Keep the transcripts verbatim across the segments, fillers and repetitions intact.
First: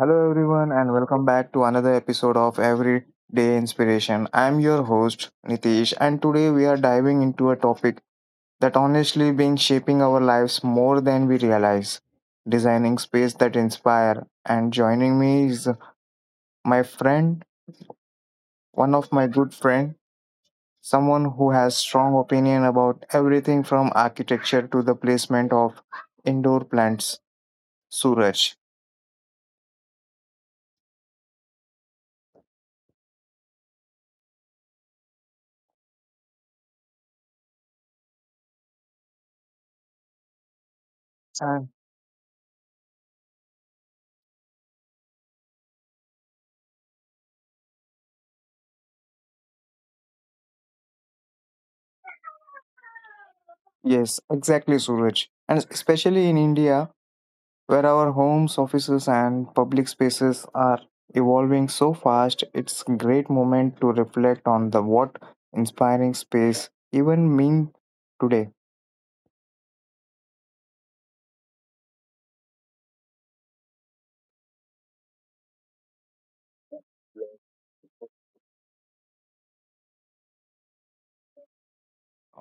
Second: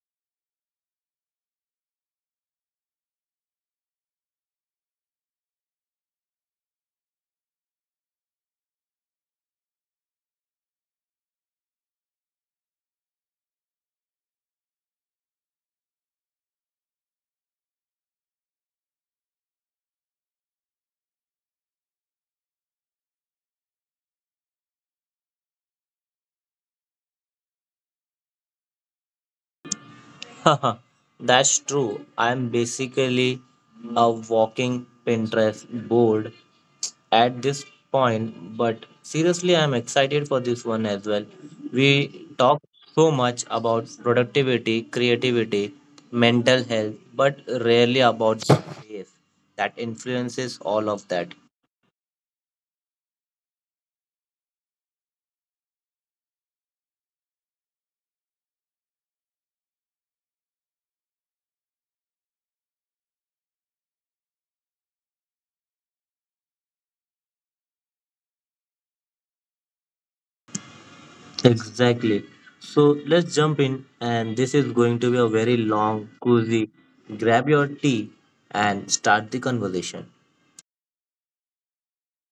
Hello, everyone, and welcome back to another episode of Everyday Inspiration. I'm your host, Nitish, and today we are diving into a topic that honestly been shaping our lives more than we realize: designing space that inspire. And joining me is my friend, one of my good friend, someone who has strong opinion about everything from architecture to the placement of indoor plants, Suraj. That's true. I'm basically a walking Pinterest board at this point, but seriously, I'm excited for this one as well. And We talk so much about productivity, creativity, mental health, but rarely about space that influences all of that. yes, exactly, Suraj. And especially in India, where our homes, offices, and public spaces are evolving so fast, it's a great moment to reflect on the what inspiring space even mean today. Exactly. So let's jump in, and this is going to be a very long, cozy. Grab your tea and start the conversation.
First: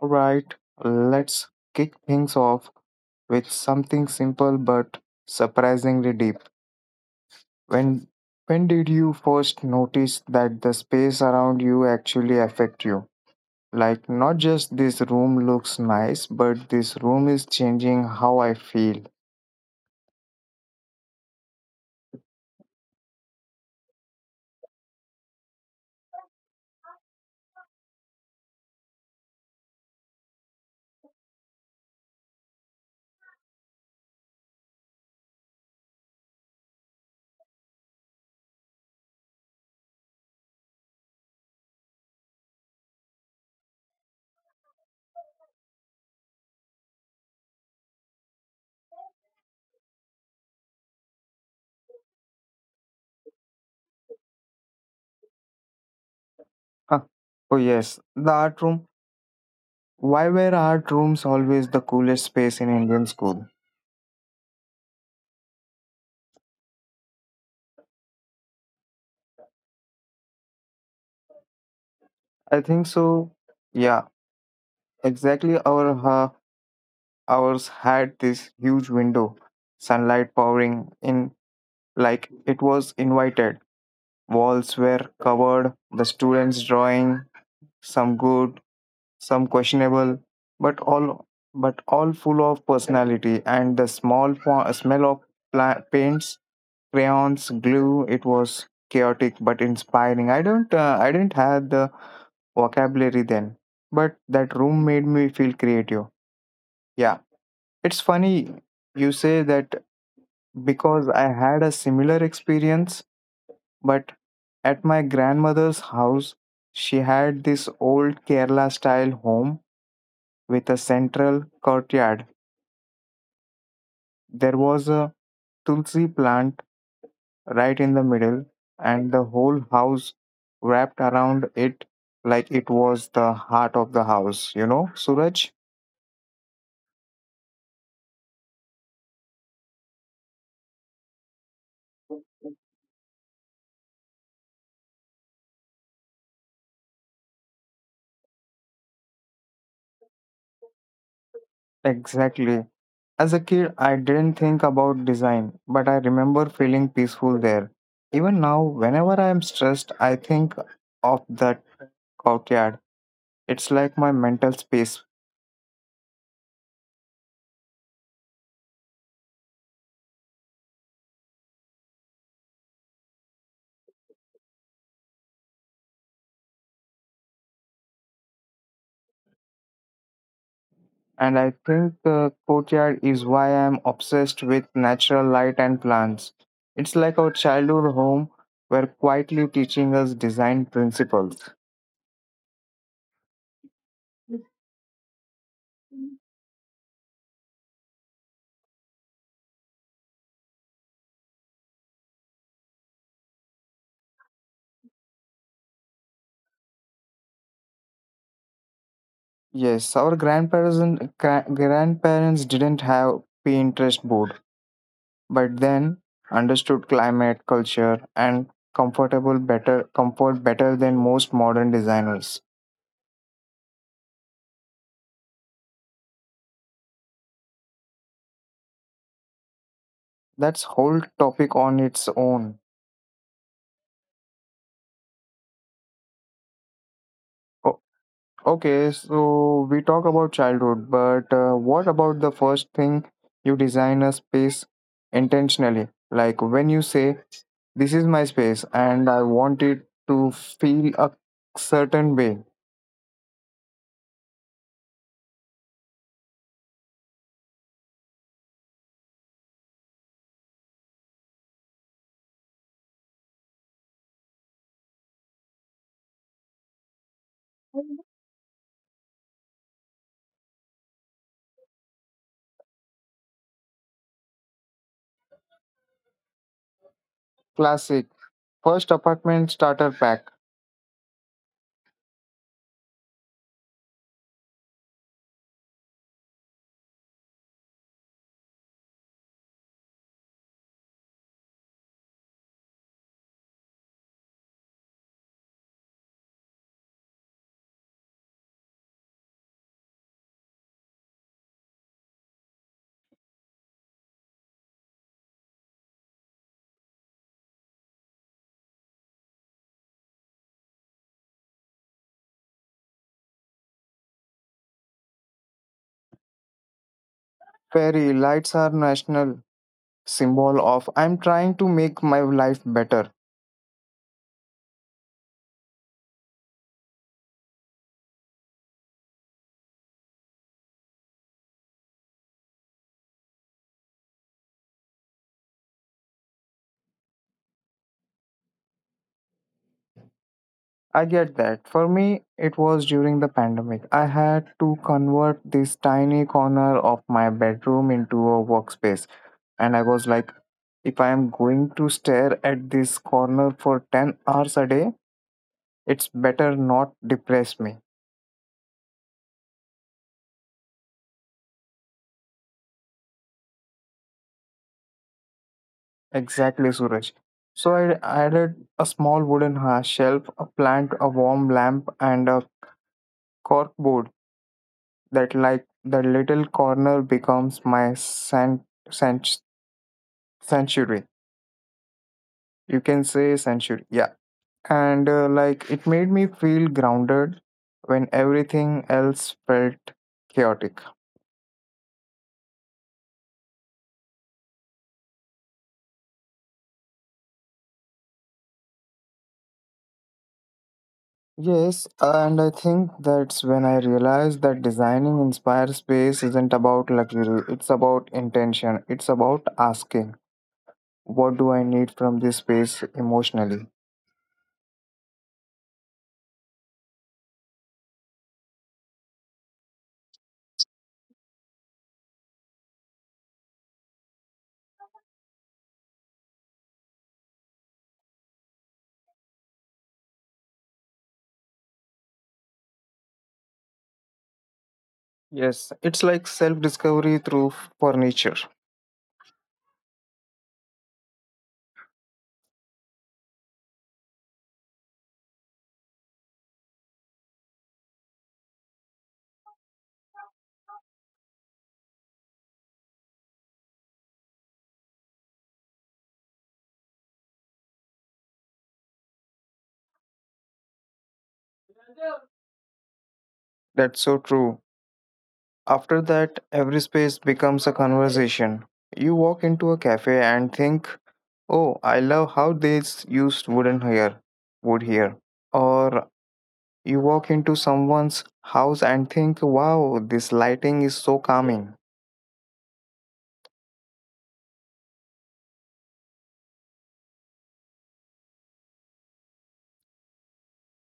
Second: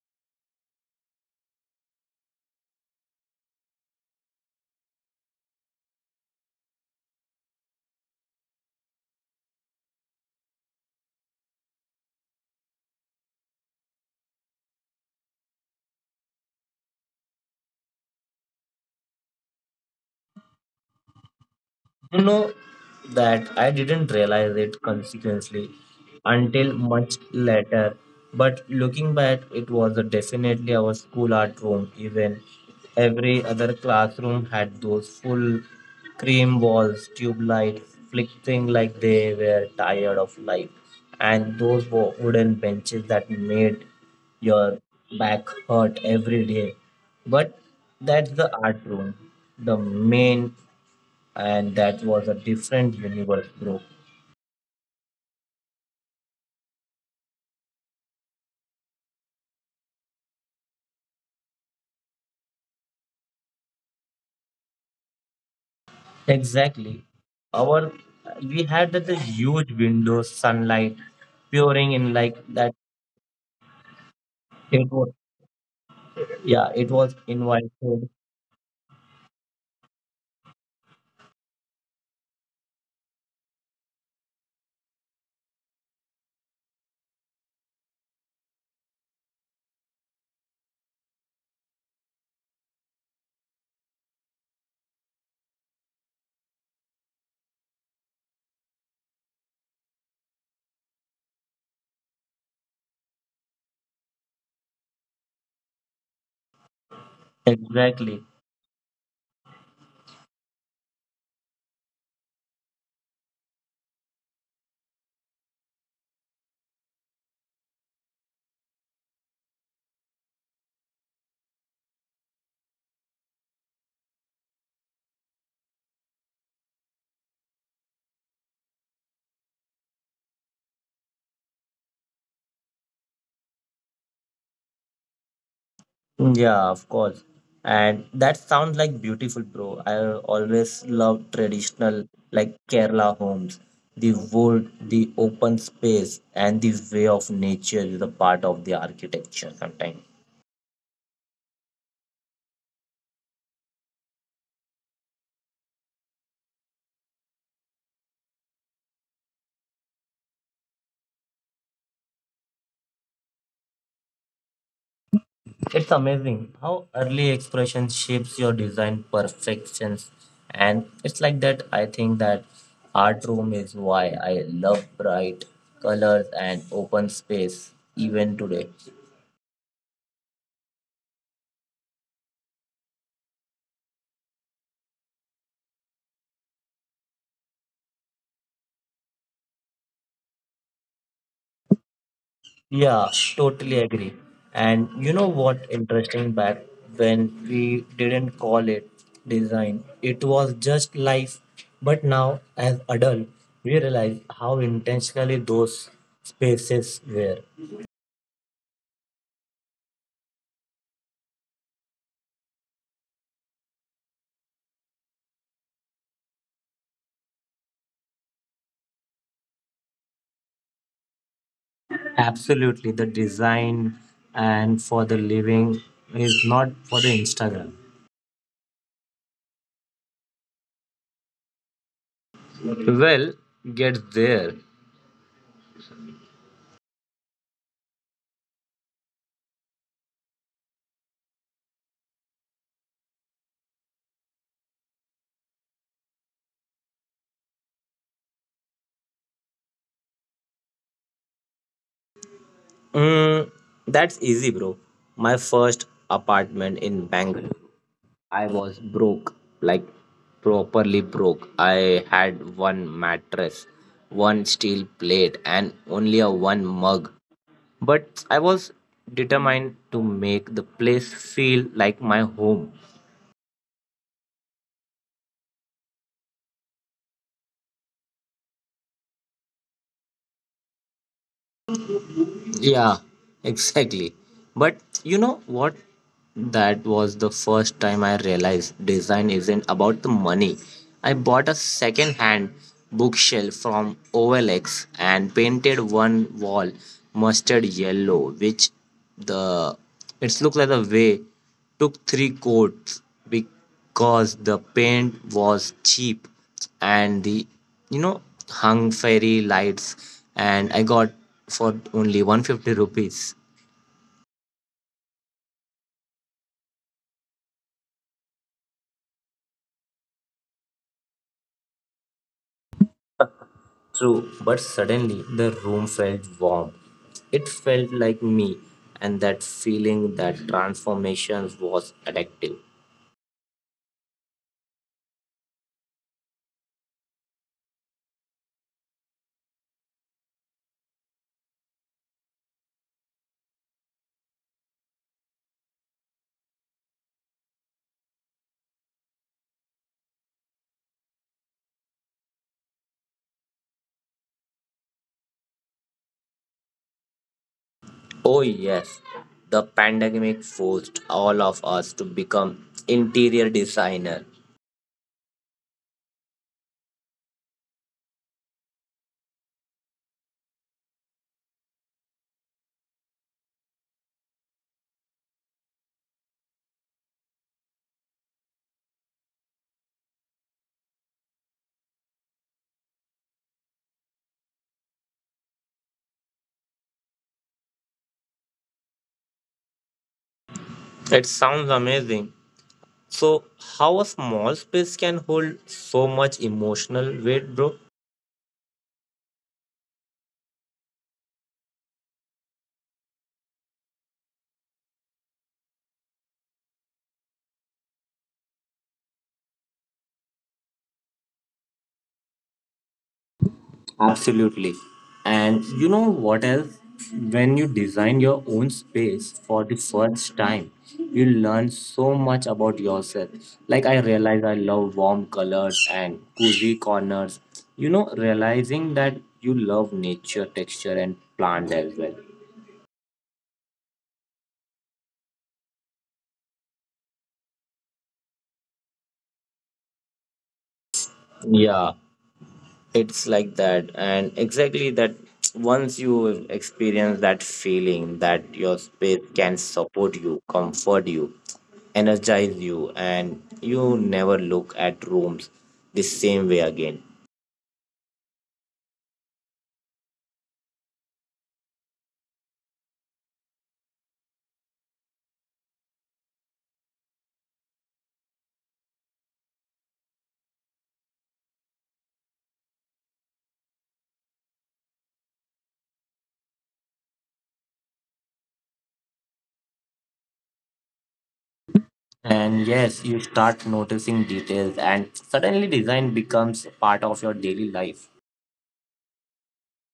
All right, let's kick things off with something simple but surprisingly deep. When when did you first notice that the space around you actually affect you? Like not just this room looks nice, but this room is changing how I feel. You know that I didn't realize it consequently until much later, but looking back, it was a definitely our school art room. Even every other classroom had those full cream walls, tube lights flickering like they were tired of life, and those wo- wooden benches that made your back hurt every day. But that's the art room, the main and that was a different universe, bro. Huh. Oh yes, the art room. Why were art rooms always the coolest space in Indian school? Exactly. Our we had that the huge window sunlight pouring in like that. I think so. Yeah, It was exactly. yeah, Our it uh, was invited. Ours had this huge window, sunlight pouring in like it was invited. Walls were covered. The students drawing some good, some questionable, but all but all full of personality and the small po- smell of pla- paints, crayons, glue. It was chaotic but inspiring. I don't uh, I didn't have the vocabulary then, but that room made me feel creative. Yeah, Exactly. it's funny you say that because I had a similar experience, but at my grandmother's house, she had this old Kerala style home with a central courtyard. There was a tulsi plant right in the middle, and the whole house wrapped around it like it was the heart of the house, you know, Suraj? Yeah, of course. And that sounds like beautiful, bro. I always love traditional like Kerala homes. The wood, the open space, and the way of nature is a part of the architecture sometimes. Exactly. As a kid, I didn't think about design, but I remember feeling peaceful there. Even now, whenever I am stressed, I think of that courtyard. It's like my mental space. It's amazing how early expression shapes your design perfections. And it's like that I think that art room is why I love bright colors and open space even today. And I think the courtyard is why I'm obsessed with natural light and plants. It's like our childhood home were quietly teaching us design principles. Yeah, totally agree. And you know what interesting back when we didn't call it design, it was just life. But now as adult, we realize how intentionally those spaces were. Yes, our grandparents gra- grandparents didn't have Pinterest board, but then understood climate, culture, and comfortable better comfort better than most modern designers. Absolutely, the design and for the living is not for the Instagram. That's whole topic on its own. Well, get there. Okay, so we talk about childhood, but uh, what about the first thing you design a space intentionally? Like when you say, this is my space and I want it to feel a certain way. Mm, that's easy, bro. My first apartment in Bangalore. I was broke, like properly broke. I had one mattress, one steel plate, and only a one mug. But I was determined to make the place feel like my home. Classic. First apartment starter pack. Yeah, exactly. But you know what? That was the first time I realized design isn't about the money. I bought a second hand bookshelf from O L X and painted one wall mustard yellow, which the it's looked like the way took three coats. Cause the paint was cheap and the you know hung fairy lights and I got for only one hundred fifty rupees. Fairy lights are national symbol of I'm trying to make my life better. True, but suddenly the room felt warm. It felt like me and that feeling that transformation was addictive. I get that. For me, it was during the pandemic. I had to convert this tiny corner of my bedroom into a workspace. And I was like, if I am going to stare at this corner for ten hours a day, it's better not depress me. Oh yes, the pandemic forced all of us to become interior designer. Exactly, Suraj. So I added a small wooden ha- shelf, a plant, a warm lamp, and a cork board that, like, the little corner becomes my san- san- sanctuary. You can say century, yeah. And uh, like it made me feel grounded when everything else felt chaotic. It sounds amazing. So, how a small space can hold so much emotional weight, bro? Yes, and I think that's when I realized that designing inspired space isn't about luxury. It's about intention. It's about asking, what do I need from this space emotionally? Absolutely. And you know what else? When you design your own space for the first time, you learn so much about yourself. Like, I realize I love warm colors and cozy corners. You know, realizing that you love nature, texture, and plant as well. Yes, it's like self discovery through furniture. Yeah, it's like that and exactly that once you experience that feeling that your space can support you comfort you energize you and you never look at rooms the same way again. That's so true. After that, every space becomes a conversation. You walk into a cafe and think, oh, I love how they s- used wooden here, wood here. Or you walk into someone's house and think, wow, this lighting is so calming. And yes you start noticing details and suddenly design becomes a part of your daily life.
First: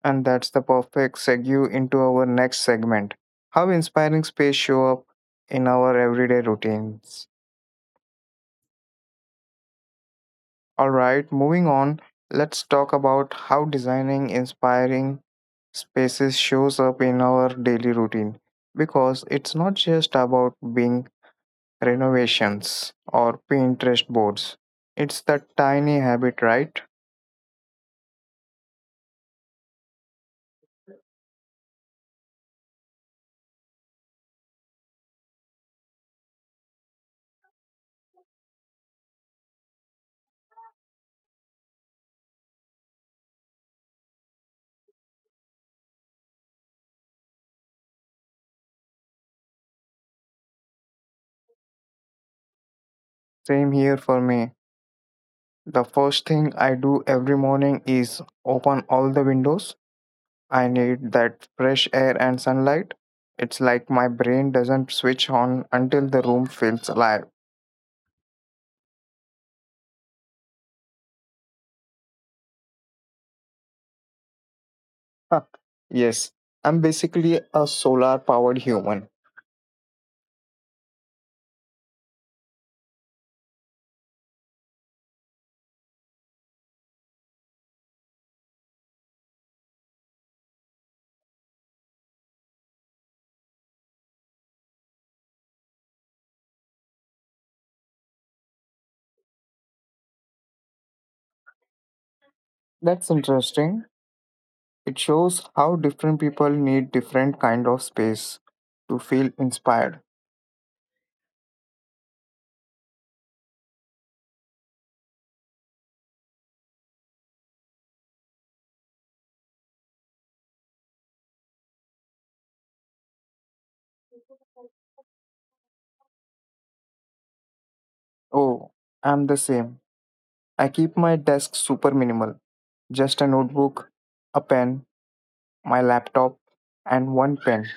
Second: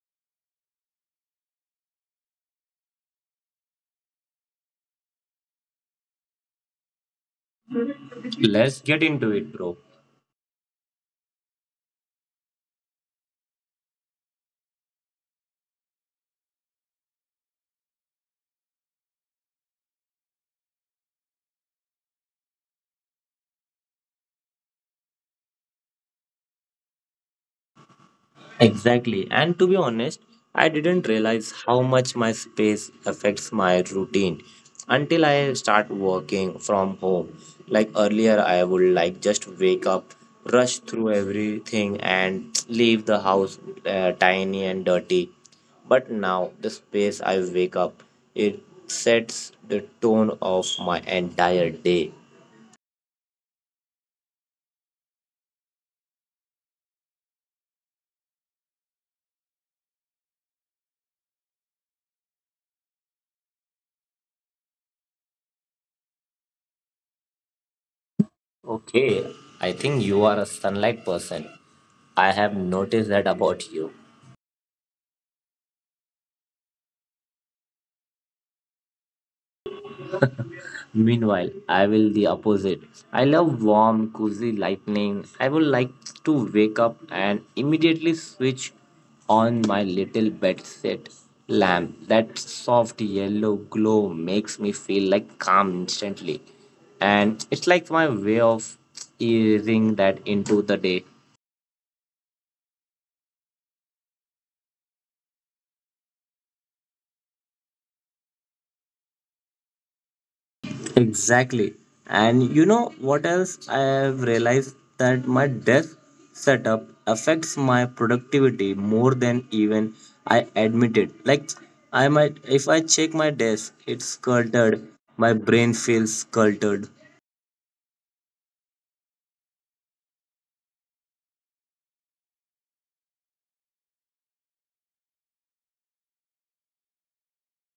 And that's the perfect segue into our next segment. How inspiring space show up in our everyday routines. Let's get into it, bro. All right, moving on, let's talk about how designing inspiring spaces shows up in our daily routine because it's not just about being renovations, or Pinterest boards. It's the tiny habit, right? Exactly. And to be honest, I didn't realize how much my space affects my routine until I start working from home. Like earlier, I would like just wake up, rush through everything, and leave the house uh, tiny and dirty. But now, the space I wake up, it sets the tone of my entire day. Same here for me. The first thing I do every morning is open all the windows. I need that fresh air and sunlight. It's like my brain doesn't switch on until the room feels alive. Okay, I think you are a sunlight person. I have noticed that about you. Huh. Yes, I'm basically a solar powered human. Meanwhile, I will the opposite. I love warm, cozy lightning. I would like to wake up and immediately switch on my little bed set lamp. That soft yellow glow makes me feel like calm instantly. And it's like my way of easing that into the day. That's interesting. It shows how different people need different kind of space to feel inspired. Exactly. And you know what else? I have realized that my desk setup affects my productivity more than even I admit it. Like I might if I check my desk, it's cluttered. My brain feels cluttered. Oh, I'm the same. I keep my desk super minimal. Just a notebook, a pen, my laptop, and one pen.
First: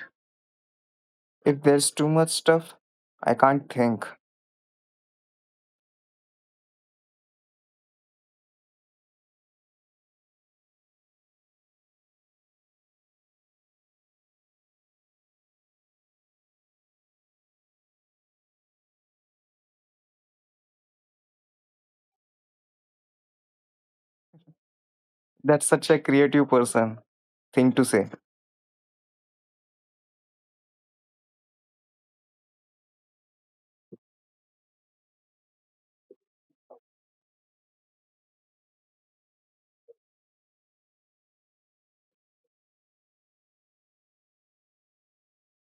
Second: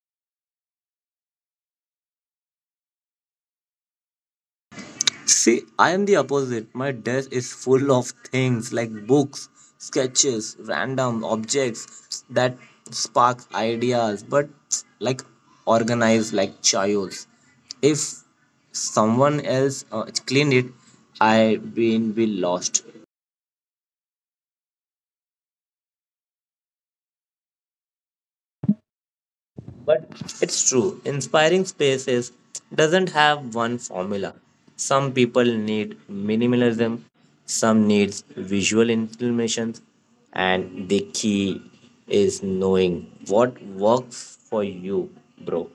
If there's too much stuff, I can't think. See, I am the opposite. My desk is full of things like books, sketches, random objects that spark ideas, but like organized like chaos. If someone else uh, cleaned it, I been be lost. That's such a creative person thing to say. But it's true, inspiring spaces doesn't have one formula. Some people need minimalism, some needs visual information, and the key is knowing what works for you, bro.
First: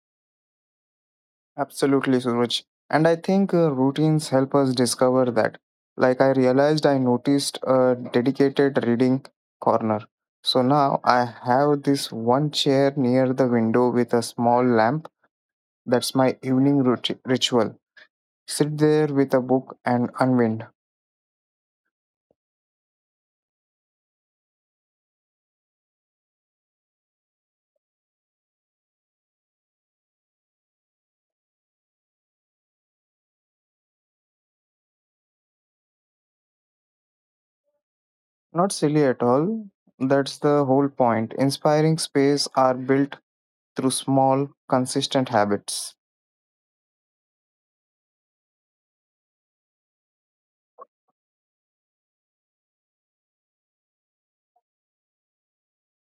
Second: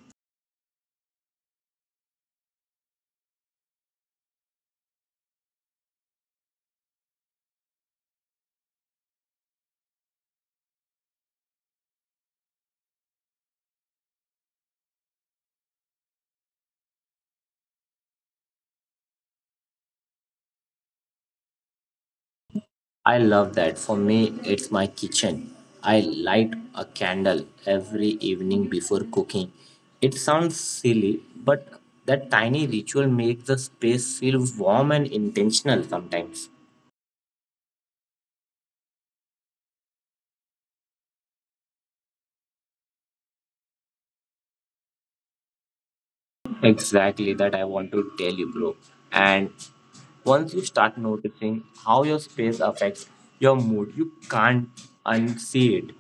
Absolutely, Suraj. And I think uh, routines help us discover that. Like I realized I noticed a dedicated reading corner. So now I have this one chair near the window with a small lamp. That's my evening rut- ritual. Sit there with a book and unwind. I love that. For me, it's my kitchen. I light a candle every evening before cooking. It sounds silly, but that tiny ritual makes the space feel warm and intentional sometimes. Not silly at all. That's the whole point. Inspiring space are built through small, consistent habits. Exactly that I want to tell you, bro. And once you start noticing how your space affects your mood, you can't unsee it.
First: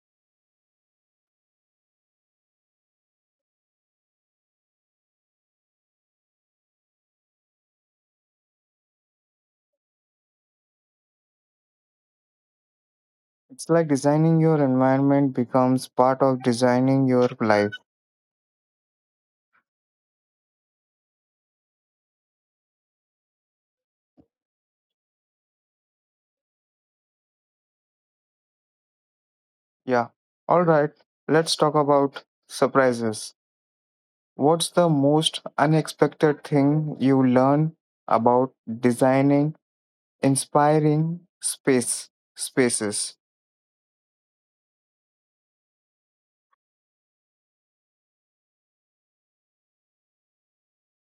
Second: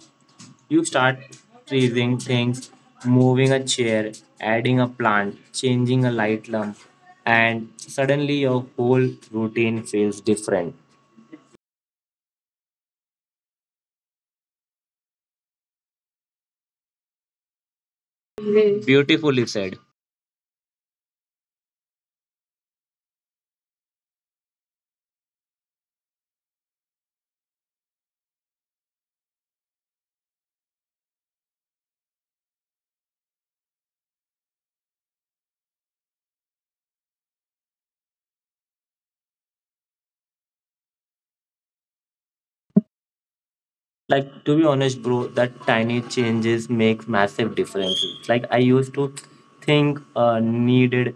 You start freezing things, moving a chair, adding a plant, changing a light lamp, and suddenly your whole routine feels different. It's like designing your environment becomes part of designing your life. Beautifully said. Yeah. All right. Let's talk about surprises. What's the most unexpected thing you learn about designing inspiring space spaces? Like to be honest, bro, that tiny changes make massive differences. Like I used to think uh, needed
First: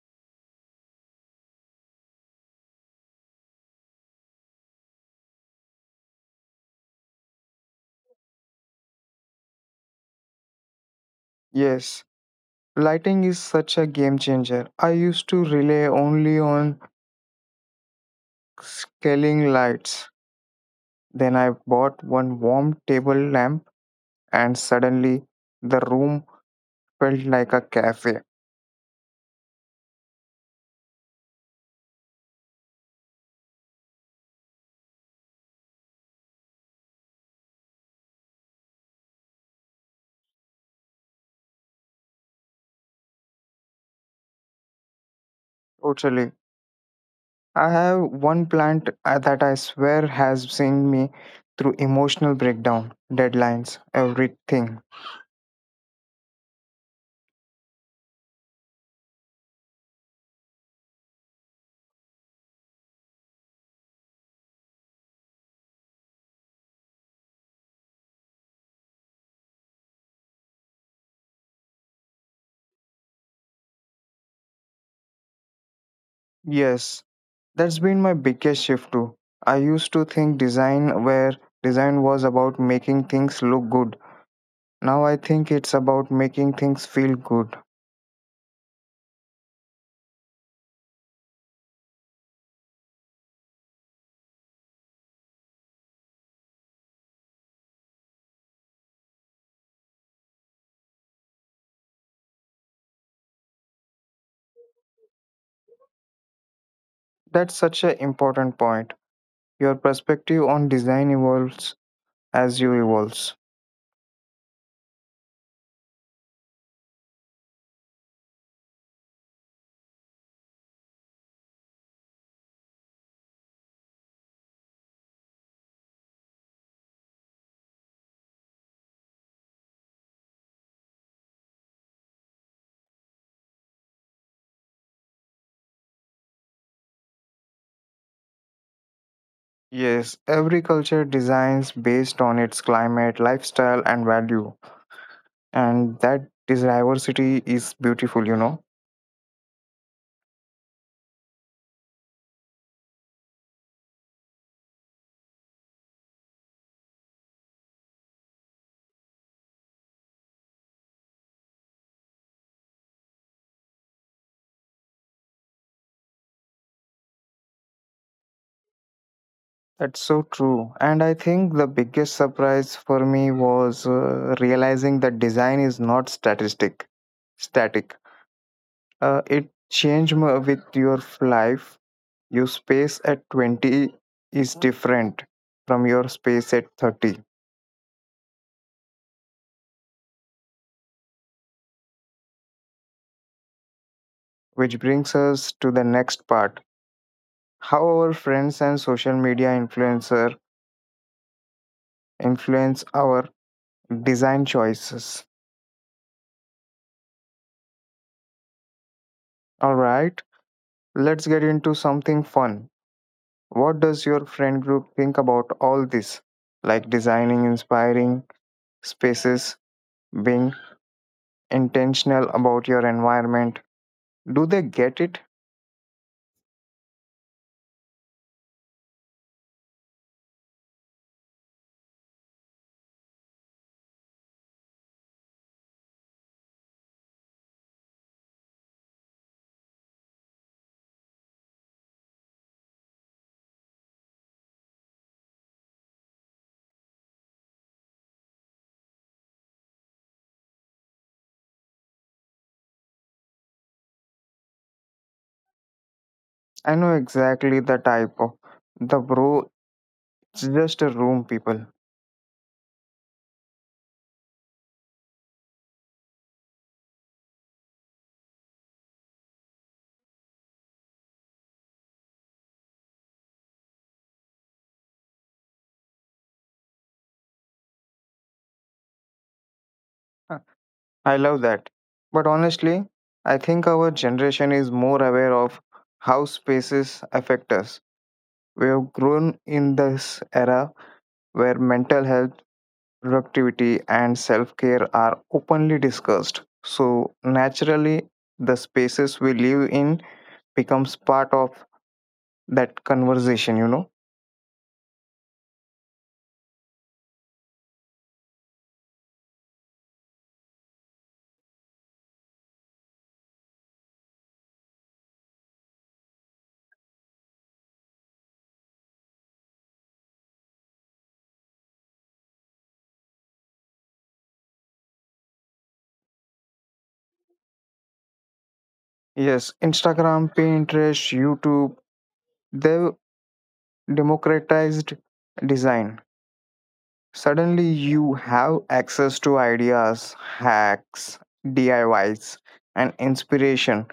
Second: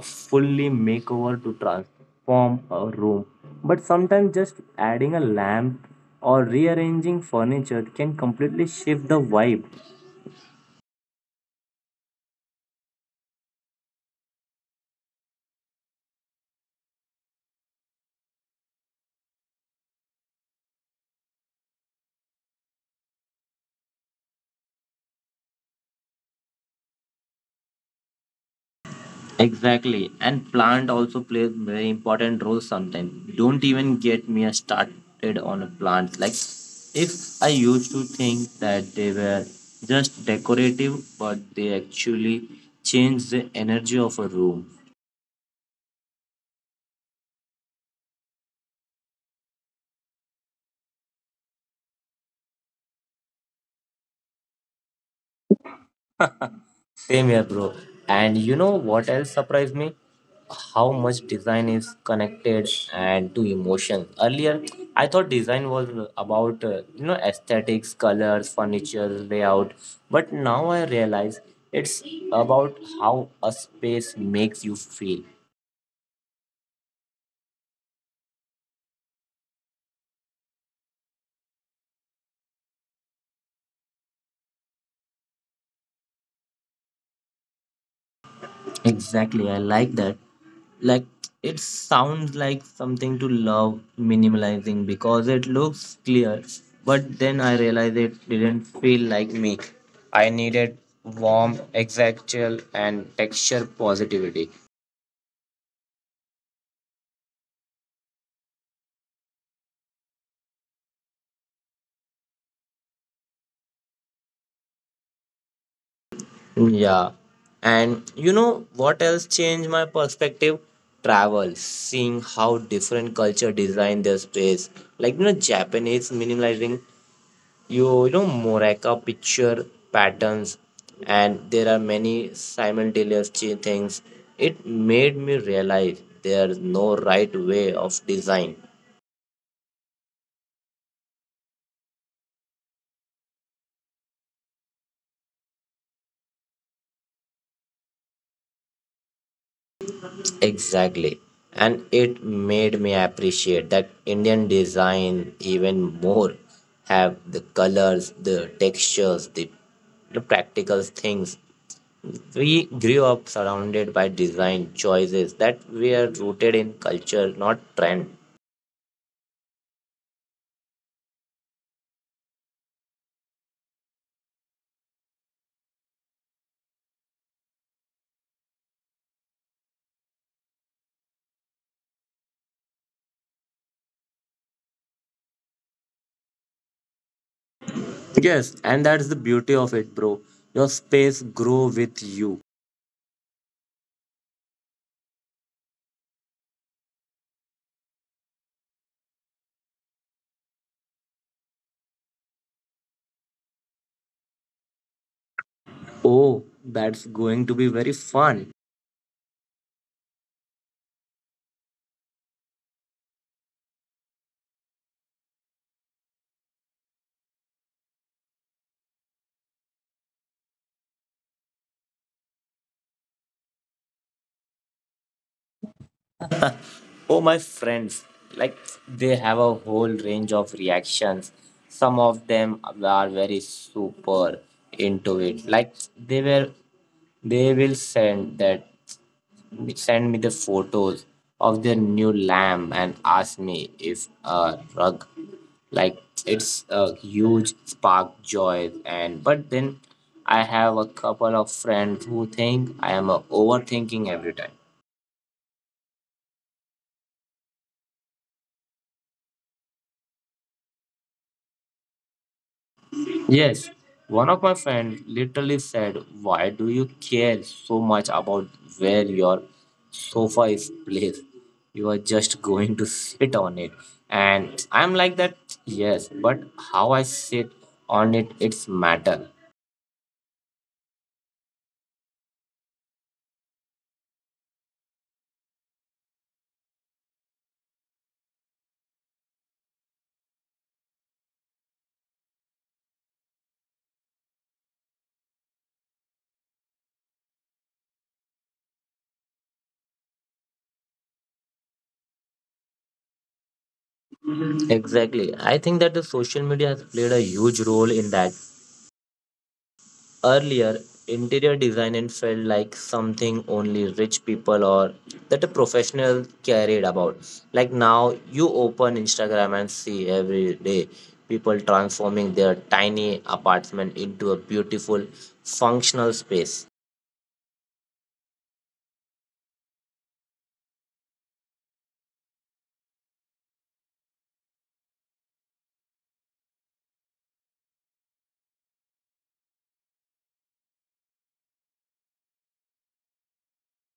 a fully makeover to transform a room, but sometimes just adding a lamp or rearranging furniture can completely shift the vibe. Yes. Lighting is such a game changer. I used to rely only on scaling lights. Then I bought one warm table lamp, and suddenly the room felt like a cafe. Exactly. And plant also plays very important role sometimes. Don't even get me started on a plant. Like if I used to think that they were just decorative, but they actually change the energy of a room. Totally. I have one plant uh, that I swear has seen me through emotional breakdown, deadlines, everything. Same here, bro. And you know what else surprised me? How much design is connected and to emotion. Earlier, I thought design was about uh, you know aesthetics, colors, furniture, layout, but now I realize it's about how a space makes you feel. Yes, that's been my biggest shift too. I used to think design where design was about making things look good. Now I think it's about making things feel good. Exactly, I like that. Like it sounds like something to love minimalizing because it looks clear, but then I realized it didn't feel like me. I needed warm, exactual, and texture positivity. That's such an important point. Your perspective on design evolves as you evolves. Yeah. And you know what else changed my perspective? Travel, seeing how different culture design their space. Like you know, Japanese minimalizing you you know Moraka picture patterns and there are many simultaneous ch- things. It made me realize there's no right way of design. Yes, every culture designs based on its climate, lifestyle and value. And that this diversity is beautiful, you know. Exactly, and it made me appreciate that Indian design even more. Have the colors the textures the, the practical things we grew up surrounded by design choices that were rooted in culture not trend. That's so true. And I think the biggest surprise for me was uh, realizing that design is not statistic static. Uh, it change m- with your life. Your space at twenty is different from your space at thirty, Yes, and that's the beauty of it, bro. Your space grow with you. which brings us to the next part, how our friends and social media influencer influence our design choices. Oh, that's going to be very fun. All right, let's get into something fun. What does your friend group think about all this? Like designing inspiring spaces, being intentional about your environment. Do they get it? Oh, my friends, like they have a whole range of reactions. Some of them are very super into it. Like they were, they will send that. They sent me the photos of their new lamb and asked me if a rug, like it's a huge spark joy and but then I have a couple of friends who think I am uh, overthinking every time. I know exactly the type of the bro. It's just a room, people. Yes, one of my friends literally said, why do you care so much about where your sofa is placed? You are just going to sit on it. And I'm like that, yes, but how I sit on it, it's matter. Uh, I love that. But honestly, I think our generation is more aware of how spaces affect us. We have grown in this era where mental health, productivity, and self care are openly discussed. So, naturally, the spaces we live in becomes part of that conversation, you know? Exactly. I think that the social media has played a huge role in that. Earlier, interior design and felt like something only rich people or that a professional cared about. Like now, you open Instagram and see every day people transforming their tiny apartment into a beautiful, functional space. Yes, Instagram, Pinterest, YouTube, they've democratized design. Suddenly, you have access to ideas, hacks, D I Ys, and inspiration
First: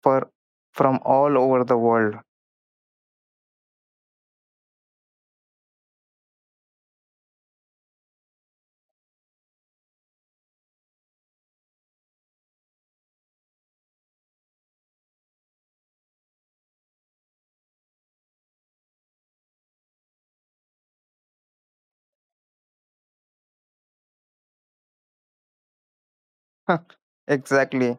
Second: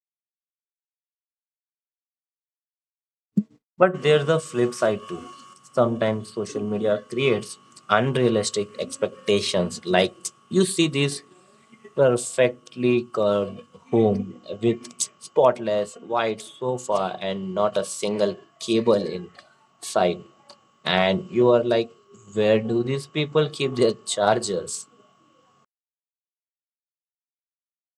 for from all over the world. But there's the flip side too. Sometimes social media creates unrealistic expectations. Like you see this perfectly curved home with spotless white sofa and not a single cable in sight. And you are like, where do these people keep their chargers? Exactly.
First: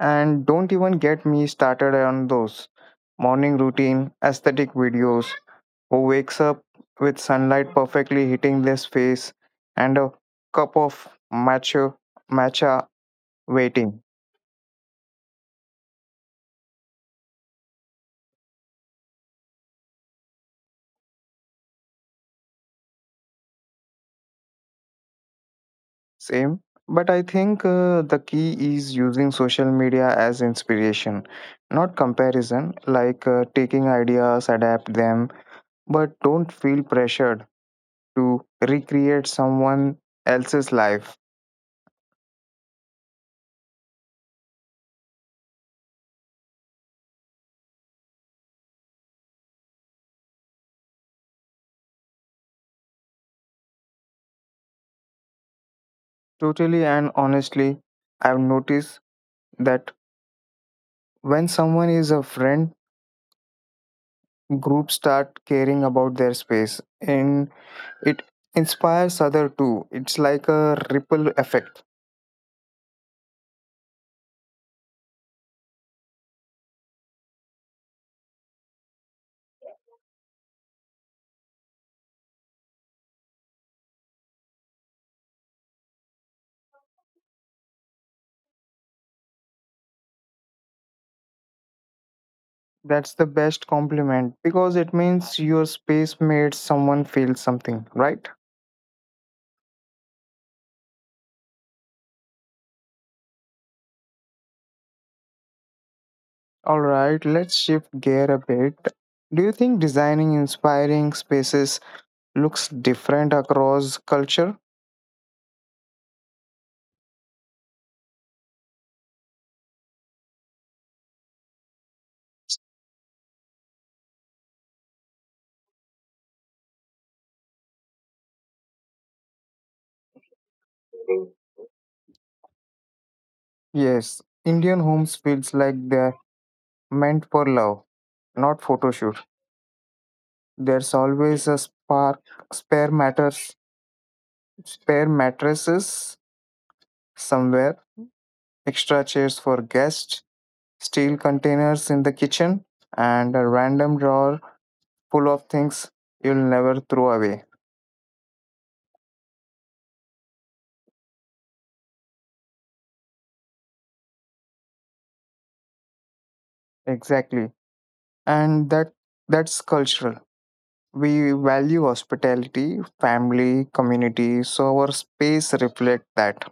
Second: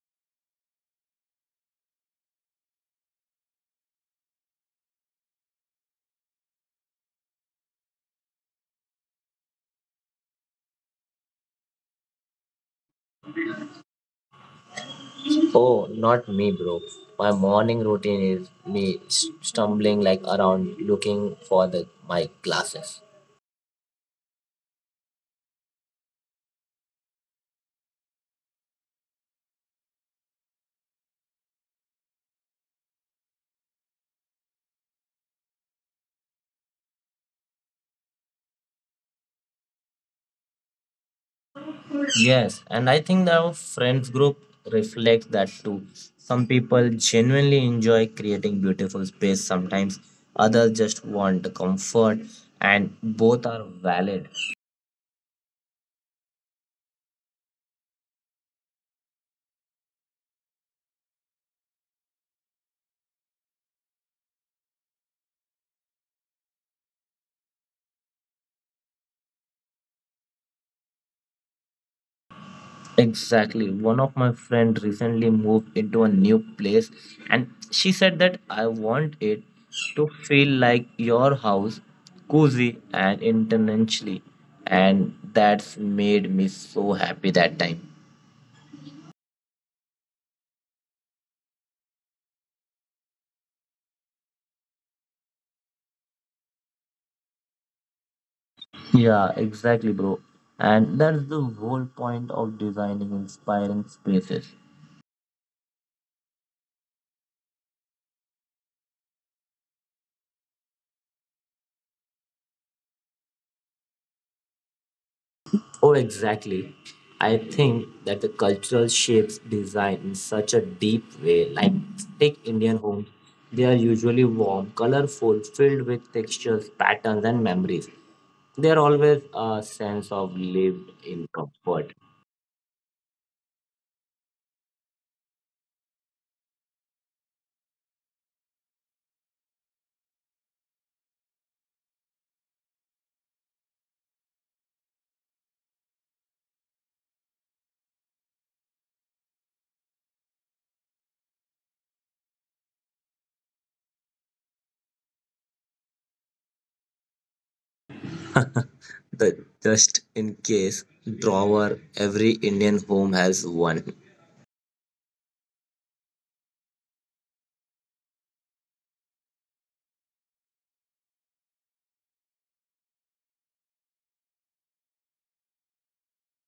And don't even get me started on those morning routine aesthetic videos who wakes up with sunlight perfectly hitting their face and a cup of matcha matcha waiting. Oh, not me, bro. My morning routine is me s- stumbling like around looking for the my glasses. Same, but I think uh, the key is using social media as inspiration, not comparison, like uh, taking ideas, adapt them, but don't feel pressured to recreate someone else's life. Yes, and I think our friends group reflects that too. Some people genuinely enjoy creating beautiful space sometimes, others just want the comfort, and both are valid. Totally, and honestly, I've noticed that when someone is a friend, groups start caring about their space and it inspires other too. It's like a ripple effect. Exactly. One of my friend recently moved into a new place, and she said that I want it to feel like your house, cozy and intentionally, and that's made me so happy that time. That's the best compliment because it means your space made someone feel something, right? Yeah, exactly, bro. And that's the whole point of designing inspiring spaces. All right, let's shift gear a bit. Do you think designing inspiring spaces looks different across culture? Oh, exactly. I think that the cultural shapes design in such a deep way. Like, take Indian homes, they are usually warm, colorful, filled with textures, patterns, and memories. There always a sense of lived in comfort. Yes, Indian homes feels like they're meant for love, not photo shoot. There's always a spark, spare matters, spare mattresses somewhere, extra chairs for guests, steel containers in the kitchen, and a random drawer full of things you'll never throw away. The just in case drawer, every Indian home has one. Exactly. And that that's cultural. We value hospitality, family, community, so our space reflect that.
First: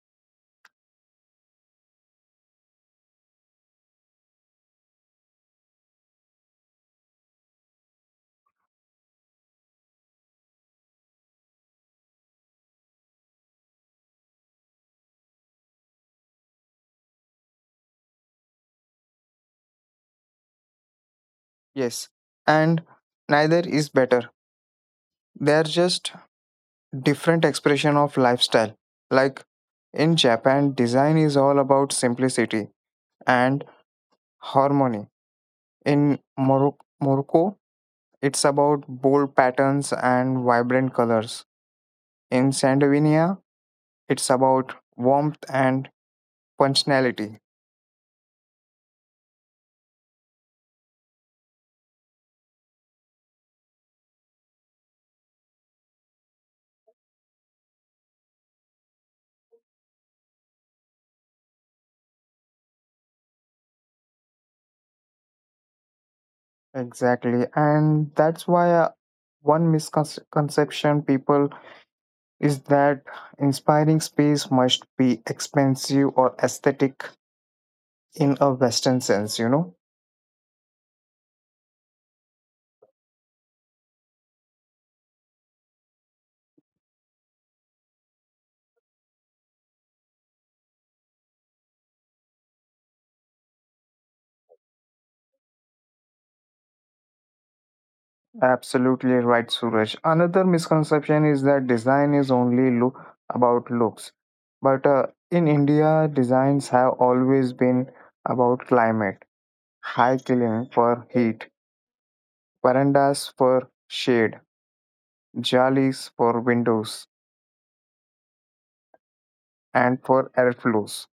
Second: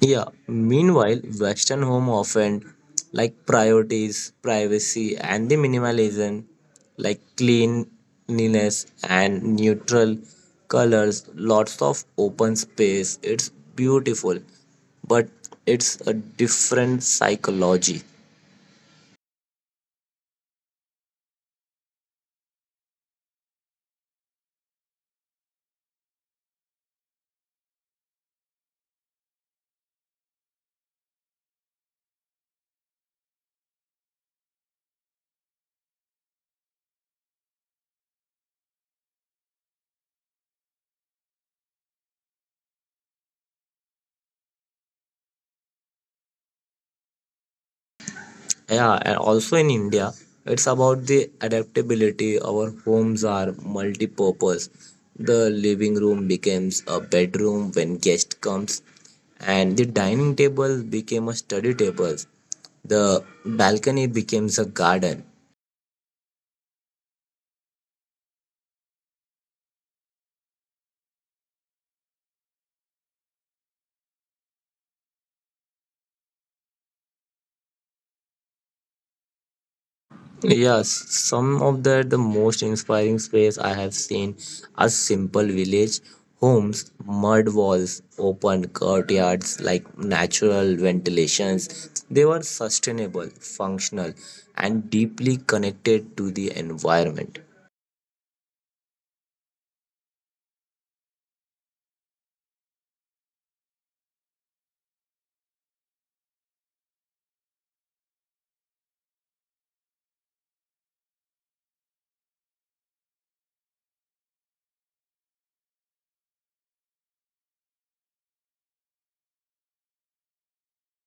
Yeah. Meanwhile, Western home often like priorities, privacy, and the minimalism, like cleanliness and neutral colors, lots of open space. It's beautiful, but it's a different psychology. Yes. And neither is better. They're just different expression of lifestyle. Like in Japan, design is all about simplicity and harmony. In Moro- Morocco, it's about bold patterns and vibrant colors. In Scandinavia, it's about warmth and functionality. Yeah, and also in India it's about the adaptability. Our homes are multi-purpose. The living room becomes a bedroom when guest comes, and the dining table became a study table, the balcony becomes a garden. Exactly. And that's why uh, one misconception people is that inspiring space must be expensive or aesthetic in a Western sense, you know? Yes, some of the, the most inspiring space I have seen are simple village homes, mud walls, open courtyards like natural ventilations. They were sustainable, functional, and deeply connected to the environment. Absolutely right, Suraj. Another misconception is that design is only look about looks. But uh, in India, designs have always been about climate, high ceiling for heat, verandas for shade, jalis for windows, and for airflows.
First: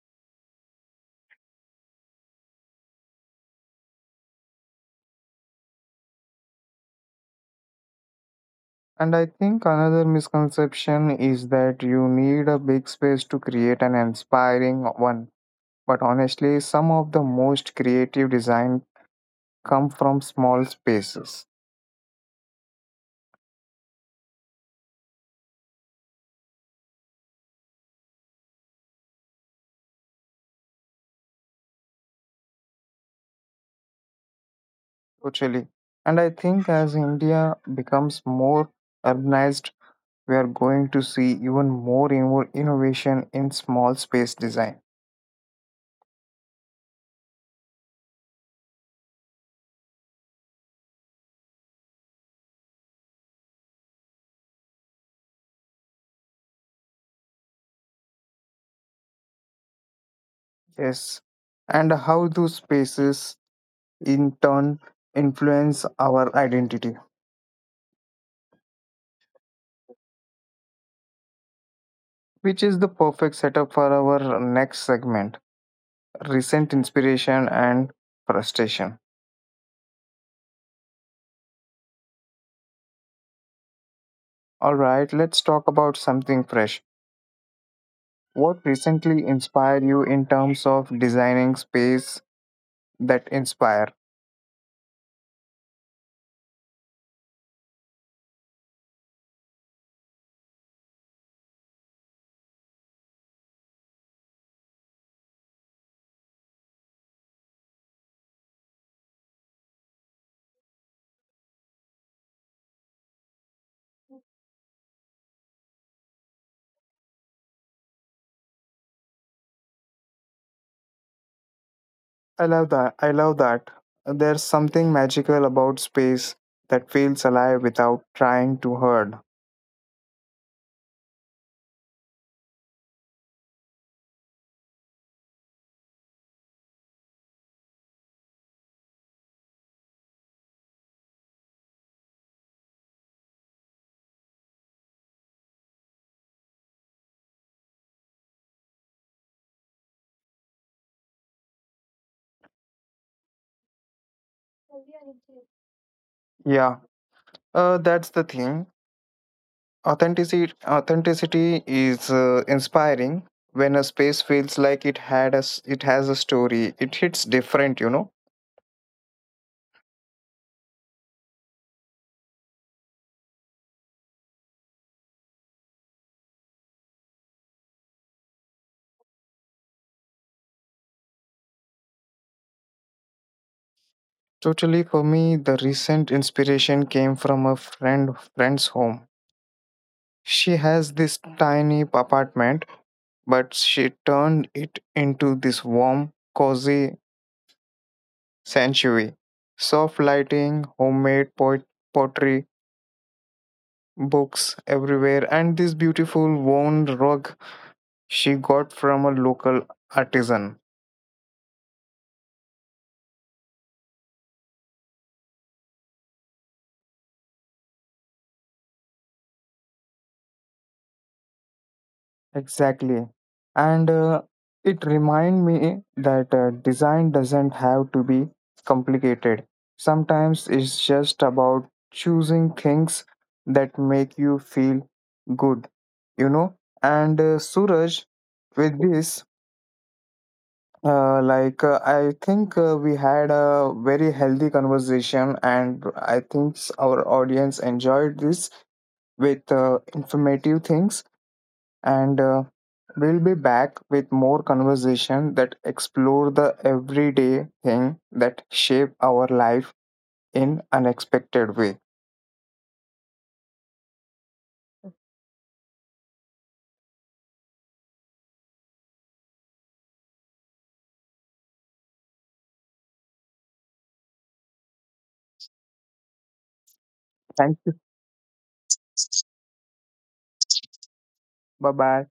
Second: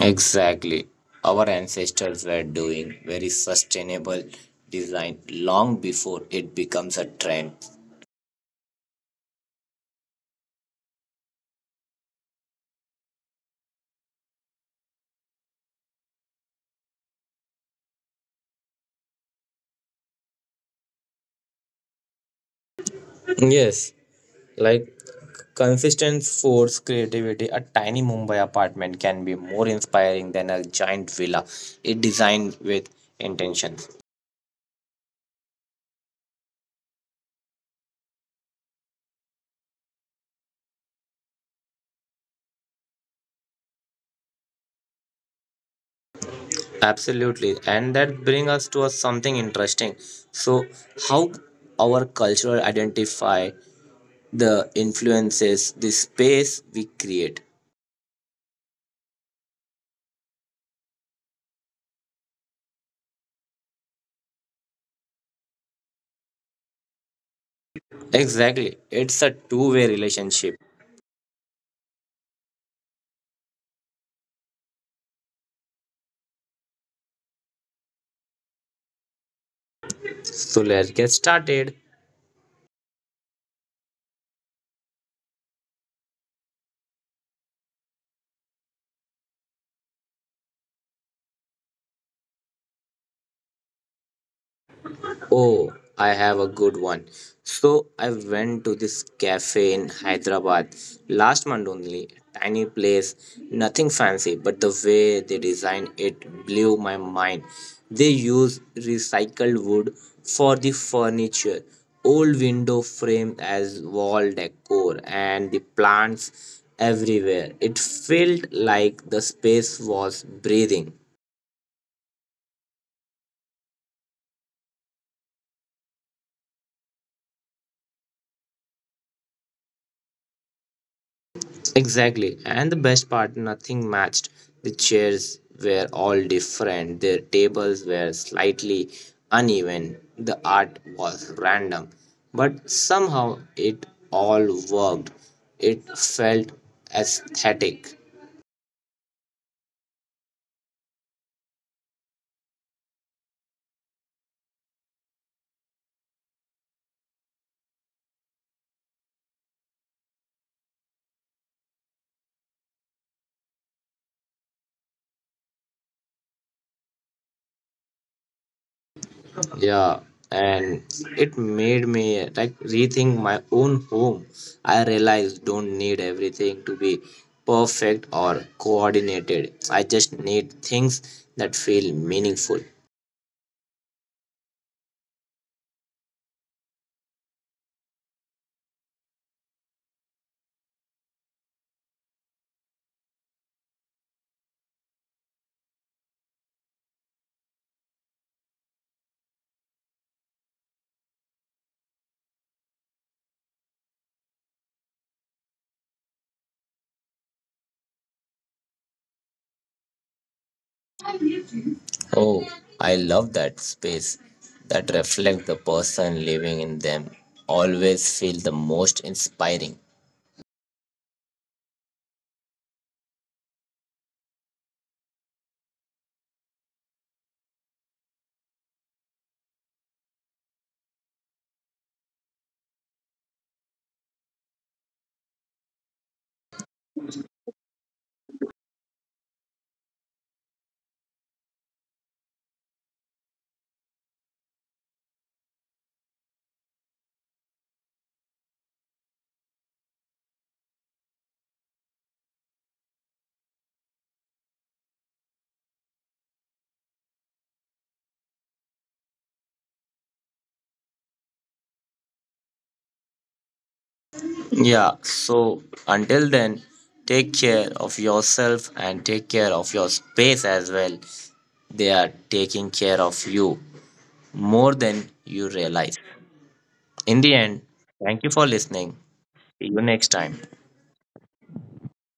Exactly. Our ancestors were doing very sustainable design long before it becomes a trend. And I think another misconception is that you need a big space to create an inspiring one. But honestly, some of the most creative design come from small spaces. Yes, like consistent force creativity, a tiny Mumbai apartment can be more inspiring than a giant villa. It designed with intention. Totally. And I think as India becomes more urbanized, we are going to see even more inno- innovation in small space design. Absolutely, and that brings us to a something interesting. So, how our culture identify the influences the space we create. Yes. And how those spaces in turn influence our identity, Exactly, it's a two-way relationship. which is the perfect setup for our next segment, recent inspiration and frustration. So let's get started. All right, let's talk about something fresh. What recently inspired you in terms of designing space that inspire? Oh, I have a good one. So I went to this cafe in Hyderabad last month only. Tiny place, nothing fancy, but the way they designed it blew my mind. They use recycled wood for the furniture, old window frame as wall decor, and the plants everywhere. It felt like the space was breathing. I love that. I love that. There's something magical about space that feels alive without trying to hurt. Exactly. And the best part, nothing matched. The chairs were all different, their tables were slightly uneven, the art was random. But somehow it all worked. It felt aesthetic. Yeah, uh, that's the thing. Authenticity, authenticity is uh, inspiring when a space feels like it had a, s- it has a story. It hits different, you know. Yeah, and it made me like rethink my own home. I realized don't need everything to be perfect or coordinated. I just need things that feel meaningful. Totally, for me, the recent inspiration came from a friend friend's home. She has this tiny apartment, but she turned it into this warm, cozy sanctuary. Soft lighting, homemade poet- pottery, books everywhere, and this beautiful woven rug she got from a local artisan. Oh, I love that space that reflects the person living in them. Always feel the most inspiring. Exactly. And uh, it remind me that uh, design doesn't have to be complicated. Sometimes it's just about choosing things that make you feel good, you know. And uh, Suraj, with this, uh, like uh, I think uh, we had a very healthy conversation, and I think our audience enjoyed this with uh, informative things and uh, we'll be back with more conversation that explore the everyday thing that shape our life in unexpected way. Yeah, so until then, take care of yourself and take care of your space as well. They are taking care of you more than you realize. In the Thank end, you. thank you for listening. See you next time. Bye bye.